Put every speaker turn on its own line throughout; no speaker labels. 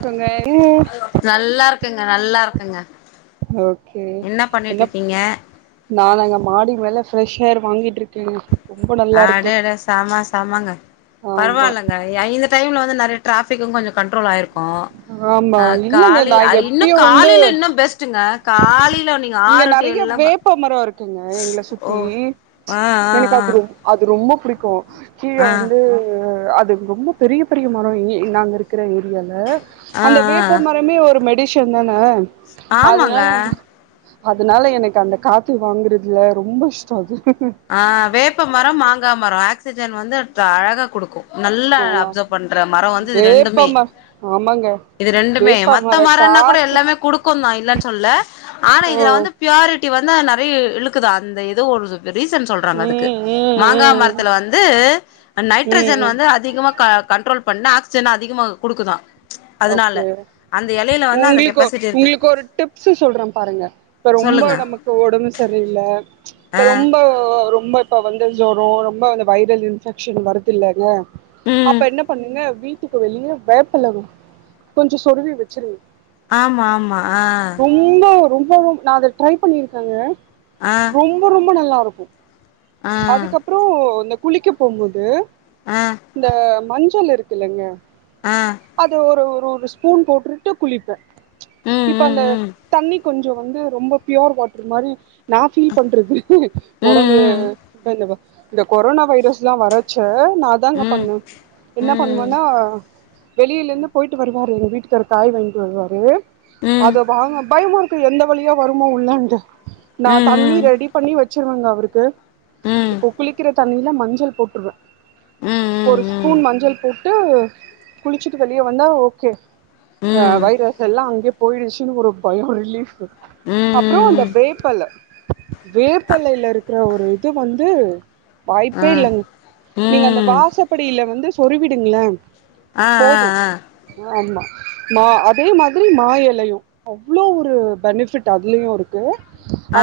க்கங்க
நல்லாருக்குங்க நல்லாருக்குங்க
ஓகே
என்ன பண்ணிட்டு இருக்கீங்க
நானாங்க மாடி மேல பிரெஷ் ஏர் வாங்கிட்டு இருக்கேங்க ரொம்ப நல்லா இருக்கு
அடடே செம செமங்க
ஆமா
பரவாயில்லங்க இந்த டைம்ல வந்து நெறைய டிராஃபிக்கு கொஞ்ச கண்ட்ரோல் ஆயிருக்கு
ஆமா
ஆ
இல்லங்க
காலி
நா
இன்னு
எப்பயு வந்து
காலையில இன்னு பெஸ்ட்டுங்க காலையில நீங்க
இங்க
ஆறு டு
நெறைய
ஏழு
வேப்ப மரோ இருக்குங்க எங்கள சுத்தி
ஆ ஆ
எனக்கு
ஆ
அது ரொம்ப அது ரொம்ப புடிக்கு கீழ
ஆ
வந்து அது ரொம்ப பெரிய பெரிய மரோ நாங்க இருக்கிற ஏரியால
ஆ
அந்த வேப்ப மரமே ஒரு மெடிஷன் தானே
ஆ ஆமாங்க
அதனால என்ன அதனால எனக்கு அந்த காத்து வாங்குறதுல ரொம்ப இஷ்ட அது
ஆ வேப்ப மரோ மாங்கா மரோ ஆக்சிஜன் வந்து அழகாக குடுக்கு நல்லா
ஆமா
அப்சர்வ் பண்ற மரோ வந்து இது ரெண்டுமே
வேப்பமர ஆமாங்க
இது ரெண்டுமே மத்த
வேப்பமர
மரோன்னா கூட
காத்து
எல்லாமே குடுக் க்குந்தா இல்லன்னு சொல்ல ஆனா
ஓ
இதுல வந்து பியூரி வந்து நெறைய இழுக்குது அந்த இது ஒரு ரீசன் சொல்றாங்க அதுக்கு
ம் ம்
மாங்கா
ம்
மரத்துல வந்து நைட்ரஜன்
ம்
வந்து அதிகமா கண்ட்ரோல் பண்ணா ஆக்சிஜன் அதிகமா குடுக்குதா
ஓகே
அதனால அந்த எலையில வந்து அந்த
உங்களுக்கு
கெப்பாசிட்டி இருக்கு
உங்களுக்கு ஒரு டிப்ஸ்சு சொல்றே பாருங்க இப்ப ரொம்ப
சொல்லுங்க
நமக்கு இப்ப ஒடம்பு சரியில்ல
ஆ
இப்ப ரொம்ப ரொம்ப இப்போ வந்து ஜொறோ ரொம்ப அந்த வைரல் இன்ஃபெக்ஷன் வருது இல்லங்க அப்ப
ம்
என்ன பண்ணுங்க வீட்டுக்கு வெளிய வேப்பல கொஞ்ச சொருவி வெச்சிருங்க
ஆமா ஆமா ஆ
இல்ல ரொம்ப ரொம்ப ரொ நா அத ட்ரை பண்ணிருக்கேங்க
ஆ
ரொம்ப ரொம்ப நல்லா இருக்கு
ஆ
அதுக்கப்றோ இந்த குளிக்க போம்போது
ஆ
இந்த மஞ்சள் இருக்குல்லங்க
ஆ
அது ஒரு ஒரு ஒரு ஸ்பூன் போட்டுட்டு குளிப்பே
ம்
இப்ப
ம்
அந்த
ம்
தண்ணிக் கொஞ்சோ வந்து ரொம்ப பியூர் வாட்டர் மாறி நா ஃபீல் பண்றது ஒடம்பு
ம்
[inaudible] இந்த கொரோனா வைரஸ்லா வரச்ச நா அதாங்க
ம்
பண்ணே என்ன
ம் ம்
பண்ணுவேன்னா வெளில இருந்து போயிட்டு வருவாரு எங்க வீட்டுக்காரு காய் வாங்கிட்டு வருவாரு
ம்
அத வாங்க பயமா இருக் எந்த வழியா வருமோ உள்ளண்டு
ம்
நா தண்ணி
ம்
ரெடி பண்ணி வெச்சிருவேங்க அவருக்கு
ம்
இப்போ குளிக்கிற தண்ணில மஞ்சள் போட்டுருவே
ம் ம்
ஒரு
ம்
ஸ்பூன் மஞ்சள் போட் டு குளிச்சுட்டு வெளிய வந்தா ஓகே
ம்
வைரஸ் யெல்லா அங்கே போயிடுச்சுன் ஒரு பயோ ரிலீப்
ம்
அப்புறோ
ம்
அந்த
ம்
வேப்பல வேப்பல்லேல இருக்கற ஒரு இது வந்து
ஆ
வாய்ப்பே இல்லங்க நீங்க அந்த வாசப்படில வந்து சொருவிடுங்கள
ஆ
போது ஆமா மா அதே மாதிரி மா எலையு அவ்ளோ ஒரு பெனிஃபிட் அதுலயுருக் க்கு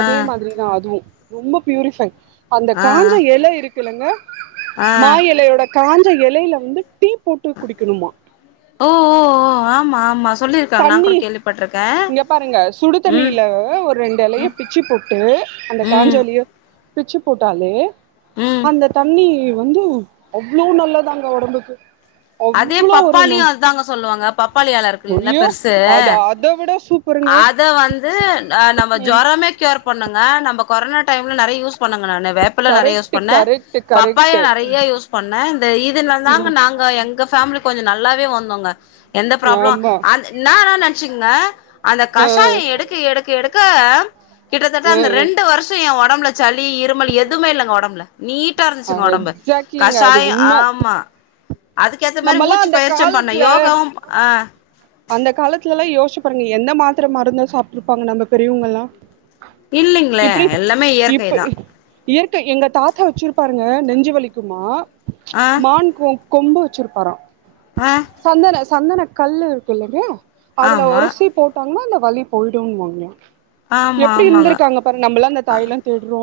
ஆ ஆ
மாரி தா அதுவு ரொம்ப பியூரிபை அந்த
ஆ
காஞ்ச எல இருக் கிளுங்க
ஆ
மா எலையோட காஞ்ச எலையில வந்து டீ போட்டு குடிக்கணும்மா
ஓ ஓ ஓ ஆமா ஆமா சொல்லிருக்காங்க நா கொட
தண்ணி
கேள்விப்பட்ருக்க
இங்க பாருங்க சுடு தண்ணியில ஒரு ரெண்டு லைய
ம்
பிச்சு போட்டு அந்த
ம்
காஞ்சோலிய பிச்சு போட்டாலே
ம்
அந்த தண்ணி வந்து அவ்ளோ நல்லதாங்க ஒடம்புக்கு
அதே
அவ்ளோ ஒரு ந
பப்பாளியு அதுதாங்க சொல்லுவாங்க பப்பாளி எல இருக்கு இல்லீங்களா
ஐயோ
பெருசு
அது அத விட சூப்பருங்க
அத வந்து நா நம்ம
ம்
ஜோரமேக் கேர் பண்ணுங்க நம்ம கொரோனா டைம்ல நறைய யூஸ் பண்ணுங்க நானு வேப் இப்பெல்லா நறைய யூஸ்
கரெக்ட்
பண்ண
கரெக்ட்
பப்பாயா
கரெக்ட்
நறைய யூஸ் பண்ண இந்த இதுல தாங்க
ம்
நாங் கா எங்க பேமிலி கொஞ்சோ நல்லாவே வந்தோங்க எந்த ப்ராப்ளோ
ஆமா
அது நானா நனைச்சிக்கங்க அந்த
ஆ
கஷாயோ எடுக்க எடுக்க எடுக்க கிட்டத்தட்ட
ஆ
அந்த ரெண்டு வர்ஷோ ய ஒடம்புல ஜளி இருமரு எதுமே இல்லங்க ஒடம்புல நீட்டா
ஆ
இருந்துச்சுங் ஒடம்பு
எக்ஸாக்ட்லிங்க அது
கஷாயோ
உண்ம
ஆமா அதுக்கேத்த மாரி
நம்மல்லா
மூச்சு
அந்த
பயிற்சி பண்ணே
காலத்துல
யோகாவு ஆ
அந்த காலத்துல எல்லா யோசிச்சுப் பாருங்க எந்த மாத்திர மருந்தை சாப்பிட்டு இருப்பாங்க நம்ம பெரியவங்க எல்லா
இல்லைங்ளே எல்லாமே இயற்கை
இப்ப
தா
இயற்கை எங்க தாத்தா வச்சிருப்பாருங்க நெஞ்சுவலிக்குமா
ஆ
மான்கொ கொம்பு வச்சுருப்பாரா
ஆ
சந்தன சந்தன கல்லு இருக்கு இல்லைங்க அதுல
ஆமா
ஒரசி போட் பண்ண அந்த வலி போயிடுன்னாங்க
ஆமா
எப்டி
ஆமாங்க
இருந்திருக்காங்க நம்மல்லா அ தாய்ல தொடுறோ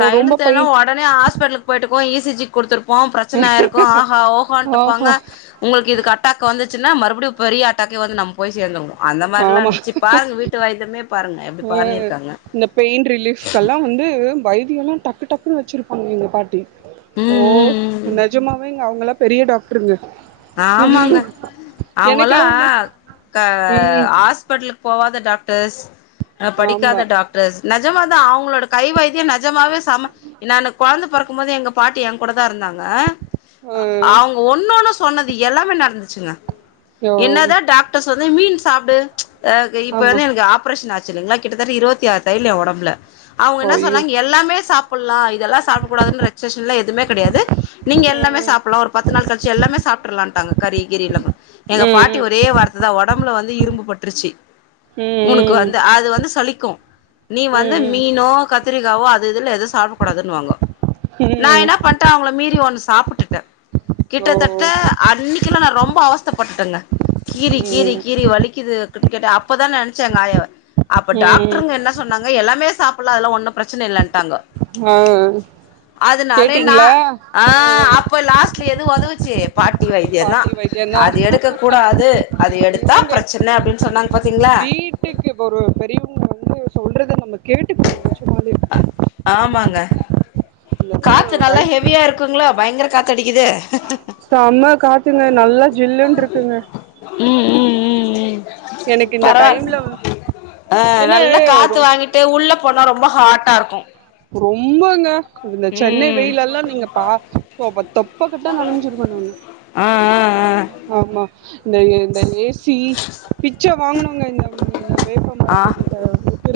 தைலதேனு ஒடனே ஹாஸ்பிட்டலு போயிட்டோக்கோ இ சி ஜிக் குடுத்துருப்போம் பிரச்சனயிருக்கும் ஆஹா ஓஹோட்ருப்பாங்க
ஆஹா
ஒங்களுக்கு இது அட்டாக் வந்துச்சுன்னா மறுபடியும் பெரிய அட்டாக்கே வரு நம்ம போய் சேர்ந்துருவோம் அந்த மார்ல்லா
ஆமா
இருந்துச்சு பாருங்க வீட்டு வய்தயமே பாருங்க எப்டி பர்ணிருக்காங்க
இந்த பெயின் ரிலீஃப்கெல்லா வந்து வைத்தியல்லா டக்கு டக்குன்னனு வச்சருப்பாங்க எங்க பாட்டி ஓ
ம் ம் ம்
நஜமாவே இங்க அவங்கலா பெரிய டாக்ட்ருங்க
ஆமாங்க அவங்கல்லா
வந்து
க
ம்
ஹாஸ்பிட்டலுக்கு போவாத டாக்டர்ஸ்
ஆமா
படிக்காத டாக் டர்ஸ் நஜமாதா அவங்களோட கை வைத்தியோம் நஜமாவே சம நானு கொழந்த பறக் போது எங்க பாட்டி யங்கொடதாருந்தாங்க
ஆ
அவ்ங்க ஒன்னொன்னு சொன்னது எல்லாமே நடந்துச்சுங்க
ஓ
என்னதா டாக்டர்ஸ் வந்து மீன் சாப்பிடு அஹ் இப்ப
ஆமா
வந்து எனக்கு ஆப்ரேஷன் ஆச்சு இல்லங்களா கிட்டத்தட்ட இருபத்தி ஆறுத் தயய்லு ய ஒடம்புல அவங்க என்ன
ஐயோ
சொல்றாங்க எல்லாமே சாப்பிடலா இதெல்லா சாப்பிட கூடாதுன்னு ரெசேஷன் எல்லா எதுமே கிடையாது நீங்க எல்லாமே
ம்
சாப்பிடலா ஒரு பத்து நாள் கழிச்சு எல்லாமே சாப்பிடறாலான்ட்டாங்க கறி கிறி இல்லாம எங்க
ம்
பாட்டி
ம்
ஒரு தே வார்த்ததா ஒடம்புல இரும்பு பட்ருச்சி
ம்
உனக்கு
ம்
வந்து அது வந்து சலிக்கு நீ வந்து
ம் ம்
மீனோ கத்திரிக்காவோ அது இதுனு எது சாப்ட கூடாதுன்வாங்கோ நா
ம் ம்
என்ன பண்ணிட்டே அவங்கள மீறி ஒன்னு சாப்பிட்டுட்டே கிட்டத்தட் ட
ஓ
அன்னிகெல்லா நா ரொம்ப அவச்தப்பட்டெங்க கீறி கீறி
ம்
கீறி வலிக்குது கேட்ட அப்பதா நனச்ச ய ஆயாவ அப்ப
ம்
டாக்டருங்க என்ன சொன்னாங்க எல்லாமே சாப்புலா அதெல்ல ஒன்னு பிரச்சன இல்லன்ட்டாங்கோ
ஆ
அதனாலே நா
கேட்டீங்களா
ஆ அப்ப லாஸ்ட்ல எது உதவுச்சி பாட்டி வைத்தியந்தா
பாட்டி வைத்தியந்தா
அது எடுக்க கூடாது அது எடுத்தா
உண்மைங்க
பிரச்சன அப்டின்னு சொன்னாங்க பாத்தீங்ளா
க்கு இப்ப ஒரு பெரியவங்க வந்து சொல்றத நம்ம கேட்டுக்கனு நெசமாலோ
ஆமாங்க காத்து நல்லா
வைத்திய
ஹெவியா இருக்குங்களா பயங்கர காத்து அடிக்குது
செம்ம காத்துங்க நல்லா ஜில்லுனு இருக்குங்க
ம் ம் ம் ம்
எனக்கு இந்த
பரவால்
டைம்ல வந்
ஆ
ஏன்னா
நல்லா காத்து
ரொ
வாங்கிட் இப்ப உள்ள போனா ரொம்ப ஹாட்டா இருக்கு
ரொம்பங்க இந்த சென்னை
ம்
வெயில் எல்லா நீங்க பா சோ அப்ப தொப்பக்கட்ட நனஞ்சிருவ நானு
ஆ ஆ ஆ
ஆமா இந்த இந்த ஏ சி பிச்ச வாங்கனுங்க இந்த வேப்பம்
ஆ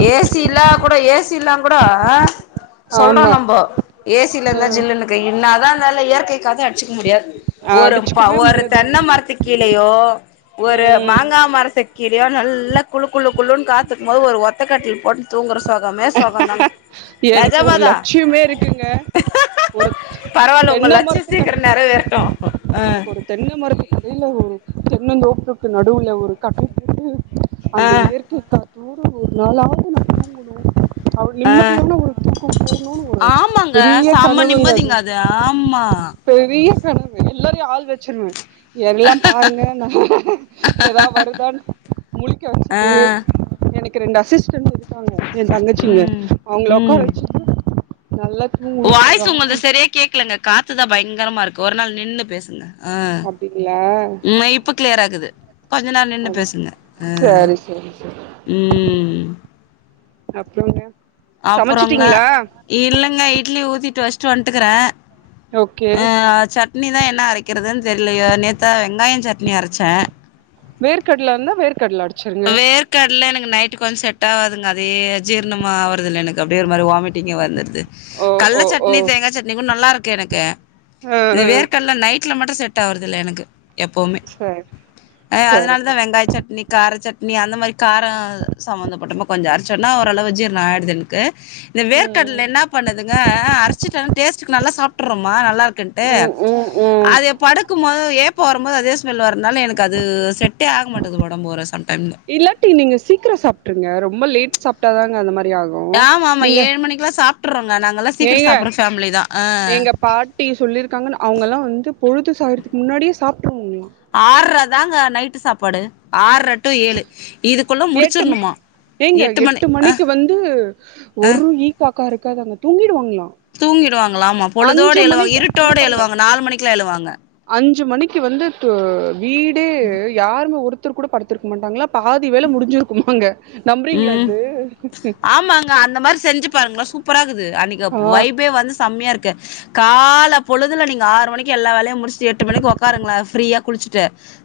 ஏ சி இல்லா கூட ஏசி இல்லாங் கூட சொல்றோ
ஆமா
நம்போ ஏ சில
அ
இருந்தா ஜில்லுன்னுக்கு இன்னாதா இருந்தாலு இயற்கை காத்த அடிச்சுக்க முடியாது ஒரு ப
அடிச்சுக்கவே
ஒரு
முடியாதுங்க
தென்னை மரத்துக் கீழயோ ஒரு
ம்
மாங்கா மரத்துக் கீழயோ நல்லா குளு குளு குளுன்னு காத்துக்கும் போது ஒரு ஒத்தக் கட்டில் போட்டு தூங்குற சொகமே சொகந்தாங்க
எனக்கு ஒரு
நெஜமாதா
லட்சியமே இருக்குங்க ஒரு
பரவால்ல உங்க
தென்ன
லட்சியோ
மரத்துக் கட்
சீக்கிரோ நெறைவேறட்டு ஆ
தென்னமரத்துக் அடியில ஒரு தென்னந்தோப்புக்கு நடுவுல ஒரு கட்டில் போட்டு
ஆ
அந்த இயற்கைக் காத்தோடு ஒரு நாளாவது அவ்ளோ
ஆ
நிம்மதியான ஒரு தூக்கம் போடனும்னு ஒரு
ஆமாங்க
பெரிய
செம்ம
கனவுங்க அது
நிம்மதிங்க ஆமா
பெரிய கனவு எல்லாரையு ஆள் வச்சிருவ எல்லா பாருங்க ஏதா வருதான் முழிக்க வச்சிட்டு
ஆ
எனக்கு ரெண்டு அசிஸ்டன் இரு க்காங்க என் தங்கச்சிங்க
ம்
அவுங்கள உக்கார
ம்
வச்சுட்டு நல்லா தூங்கணுன் ஒரு
வாய்ஸ்
ஆச
உங்கள்து சரியா கேக்கலங்க காத்துதா பயங்கரமா இருக்கு ஒரு நாள் நின்னு பேசுங்க ஆ
அப்டிங்களா
மெய்ப் இப்போ கிளியரா இக்குது கொஞ்ச நேர நின்னு
அது
பேசுங்க ஆ
சரி சரி சரி
ம்
அப்புறோங்க
அப்புறோங்க இல்லங்க இட்லி ஊத்திட்டு வச்ட்டு வந்ட்டுக்கற
ஓகே
ஆ சட் னி தா என்ன அரைக்கிறதுன் தெரிலயோ நேத்து தா வெங்காய சட்னி அரைச்ச
வேர்க்கடல இருந்தா வேர்க்கடல அடி
வேர்க் கடல எனக்கு நைட்டு் கொஞ்ச செட்டாகுதுங்க அதே ஜீர்ணமாவறதில்ல எனக்கு அப்டியே ஒரு மாரி வாமிட்டிங்கா வந்துருது
ஓ
கல்ல
ஓ ஓ
சட்னி தேங்கா சட்னி கூட நல்லா இருக்கு எனக்கு
ஆ ஆ
வேர்கடல நைட்ல மட்டும் செட் ஆவுறதில்ல எனக்கு எப்போவுமே
சரி
ஆ
சரி
அதனாலதா
சரி
வெங்காய சட்னி கார சட் னி அந்த மாரி காரோ சம்பந்தப்பட்டாம கொஞ்ச அரைச்சோனா ஓரளவு ஜீர்ண ஆயிடுது எனக்கு இந்த
ம்
வேர்க்கடல என்ன பண்ணுதுங்க அரச்சிட்டானா டேஸ்டுக்கு நல்லா சாப்ட்றோமா நல்லா இருக்குன்ட்டு
ம் ம் ம்
படுக்கும்போது ஏப்பம் வரும்போது அதே ஸ்மெல் வரனால எனக்கு அது செட்டே ஆக மாட்டுது ஒடம்பு ஒரு சம்டைம்
இல்லாட்டி நீங்க சீக்கிரம் சாப்ட்டுருங்க ரொம்ப லேட் சாப்ட்டா தாங்க அந்த மாரி ஆகும்
ஆமா ஆமா
நீங்க
ஏழு மணிக்குலா சாப்ட்றோங்க நாங்கல்லா சீக்கிர
ஏங்க
சாப்புட்ற ஃபேமிலி தா ஆ
எங்க பாட் டி சொல்லியிருக்காங்கன்னு அவுங்கல்லா வந்து பொழுது சாகறதுக்கு முன்னாடியே சாப்ட்டுவாங்களா
ஆற்ர தாங்க நைட்டு சாப்பாடு ஆற்ர டு ஏழு இதுக்குள்ள
எட்டு ம
முடிச்சிர்ணுமா
ஏங்க
மணி
எட்டு
அ
மணிக்கு வந்து
அ
ஒரு ஈ காக்கா இருக்காதா அங்க தூங்கிடுவாங்களா
தூங்கிடுவாங்களா ஆமா பொழுதோட
அஞ்சு
எழுவாங்க
மணிக்கு இங்க
இருட்டோட
பாருங்க
எழுவாங்க நாலு மணிக்குலா எழுவாங்க
அஞ்சு மணிக்கு வந்துட்டு வீடே யாருமே ஒருத்தர் கூட படுத்திருக்க மாட்டாங்ளா பாதி வேல முடிஞ்சிருக்குமாங்க நம்புறீங்ளா
ம்
இது
ஆமாங்க அந்த மாரி செஞ்சு பாருங்களே சூப்பரா இக்குது அன்னைக்கு
ஆ
வைபே வந்து செம்மையா இருக்கு கால பொழுதுல நீங்க ஆறு மணிக்கு எல்லா வேலையு முடிச்ட்டு எட்டு மணிக்கு உக்காருங்ளே ஃப்ரீயா குளிச்சுட்டு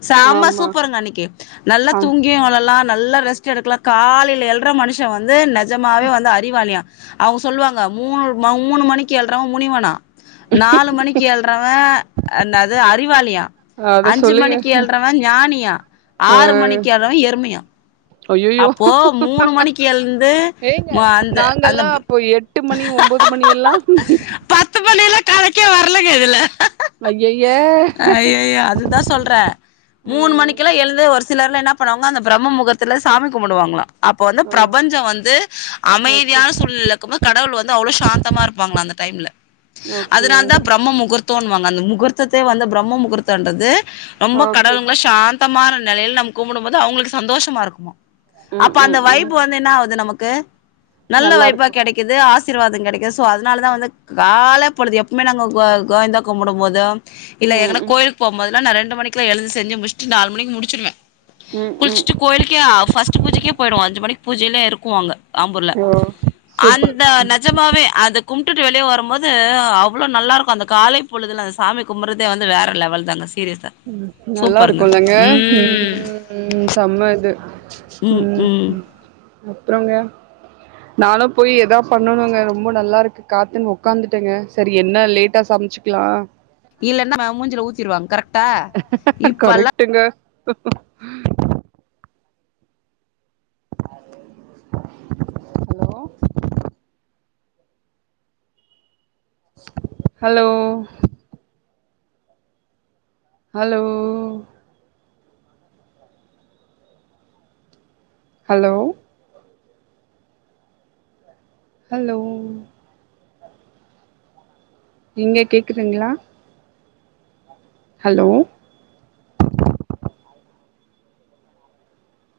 செம
ஆமா
சூப்பருங்க அன்னிக்கு நல்லா
ஆ
தூங்கியே ல்லா நல்லா ரெஸ்ட் எடுக்லா காலைல எழுற மனுஷ வந்து நெஜமாவே வந்து ஆ அறிவாளியா அவங்க சொல்லுவாங்க மூணு மூணு மணிக்கு எழுறவ முனிவனா நாலு மணிக்கு எழுறவ என்னது அறிவாளியா
அத
அஞ்சு
சொல்லி
மணிக்கு எழுறவே ஞானியா ஆறு மணிக்கு எழுறவே எருமியா
அய்யோ
மணிக்கு எழுந்து
ஏங்க
அந்த அந்த
நாங்கல்லா அப்ப எட் எட்டு மணி ஒம்போது மணியெல்லா
பத்து மணிலா கணக்கே வரலங்க இதுல
ஐயைய
அய்யய்ய அதுதா சொல்றே
ஆ
மூணு மணிக்குலா எழுந்து ஒரு சிலர்லா என்ன பண்ணுவாங்க அந்த பிரம்மமுகூர்த்தில சாமி கும்பிடுவாங்களா அப்போ வந்து
ஓ
பிரபஞ்சோ வந்து
ஓகே
அமைதியான சூழ்நிலைல இருக்கும்போது கடவுள் வந்து அவ்ளவு சாந்தமா இருப்பாங்ளா அந்த டைம்ல
ஓகே
அதனால தா பிரம்ம முகூர்த் தோணுவாங்க அந்த முகூர்த்தத்தே வந்து பிரம்ம முகூர்த்தன்றது ரொம்ப
ஓகே
கடவுள்களா சாந் தமான நிலையில நம்ம கும்பிடும்ப போது அவங்களுக்கு சந்தோஷமா இருக்குமா
ம்
அப்ப அந்த
ம்
வைப்பு
ம்
வந்து என்ன ஆகுது நமக்கு நல்ல
நல்லா
வைபா
இருக்கு
கிடைக் க்குது ஆசீர்வாதோ கிடைக்குது சோ அதனாலதா வந்து காலப்பொழுது எப்பவுமே நாங்க கோய்ந்தா கும்பிடும் போது இல்ல
ம்
எதுனா
ம்
கோயிலுக் போமோதெல்லா நா ரெண்டு மணிக்குல்லா எழுந்து செஞ்சு முடிச்சட்டு நாலு மணிக்கு முடிச்சிடுவே
ம் ம்
குளிச்சுட்டு கோயிலுக்கே ஆ ஃபஸ்ட் பூஜைக்கே போயிடுவோ அஞ்சு மணிக்கு பூஜையில்லா இருக்குவாங்க ஆம்பூர்ல
ஓ சூப்பர்
அந்த
ம்
நெஜமாவே அதுக் கும்டுட்டு வெளிய வரும்போது அவ்ளோ நல்லாருக்கு அந்த கால பொழுதில அந்த சாமி கும்புறதே வந்து வேறு லெவல் தாங்க சீரியஸா
நல்லா இருக்குல்லங்க ம் ம் செம இது ம் அப்புறங்க நாலா போய் எதா பண்ணணுங்க ரொம்ப நல்லா இருக்கு காத்துன்னு உக்காந்துட்டேங்க சரி என்ன லேட்டா சமச்சு க்களா
இல்லன்னா மேம் மூஞ்சில ஊத்திருவாங்க கரெக்
கரெக்டுங்க hello hello hello hello hello ஏங்க கேக்குதுங்ளா ஹலோ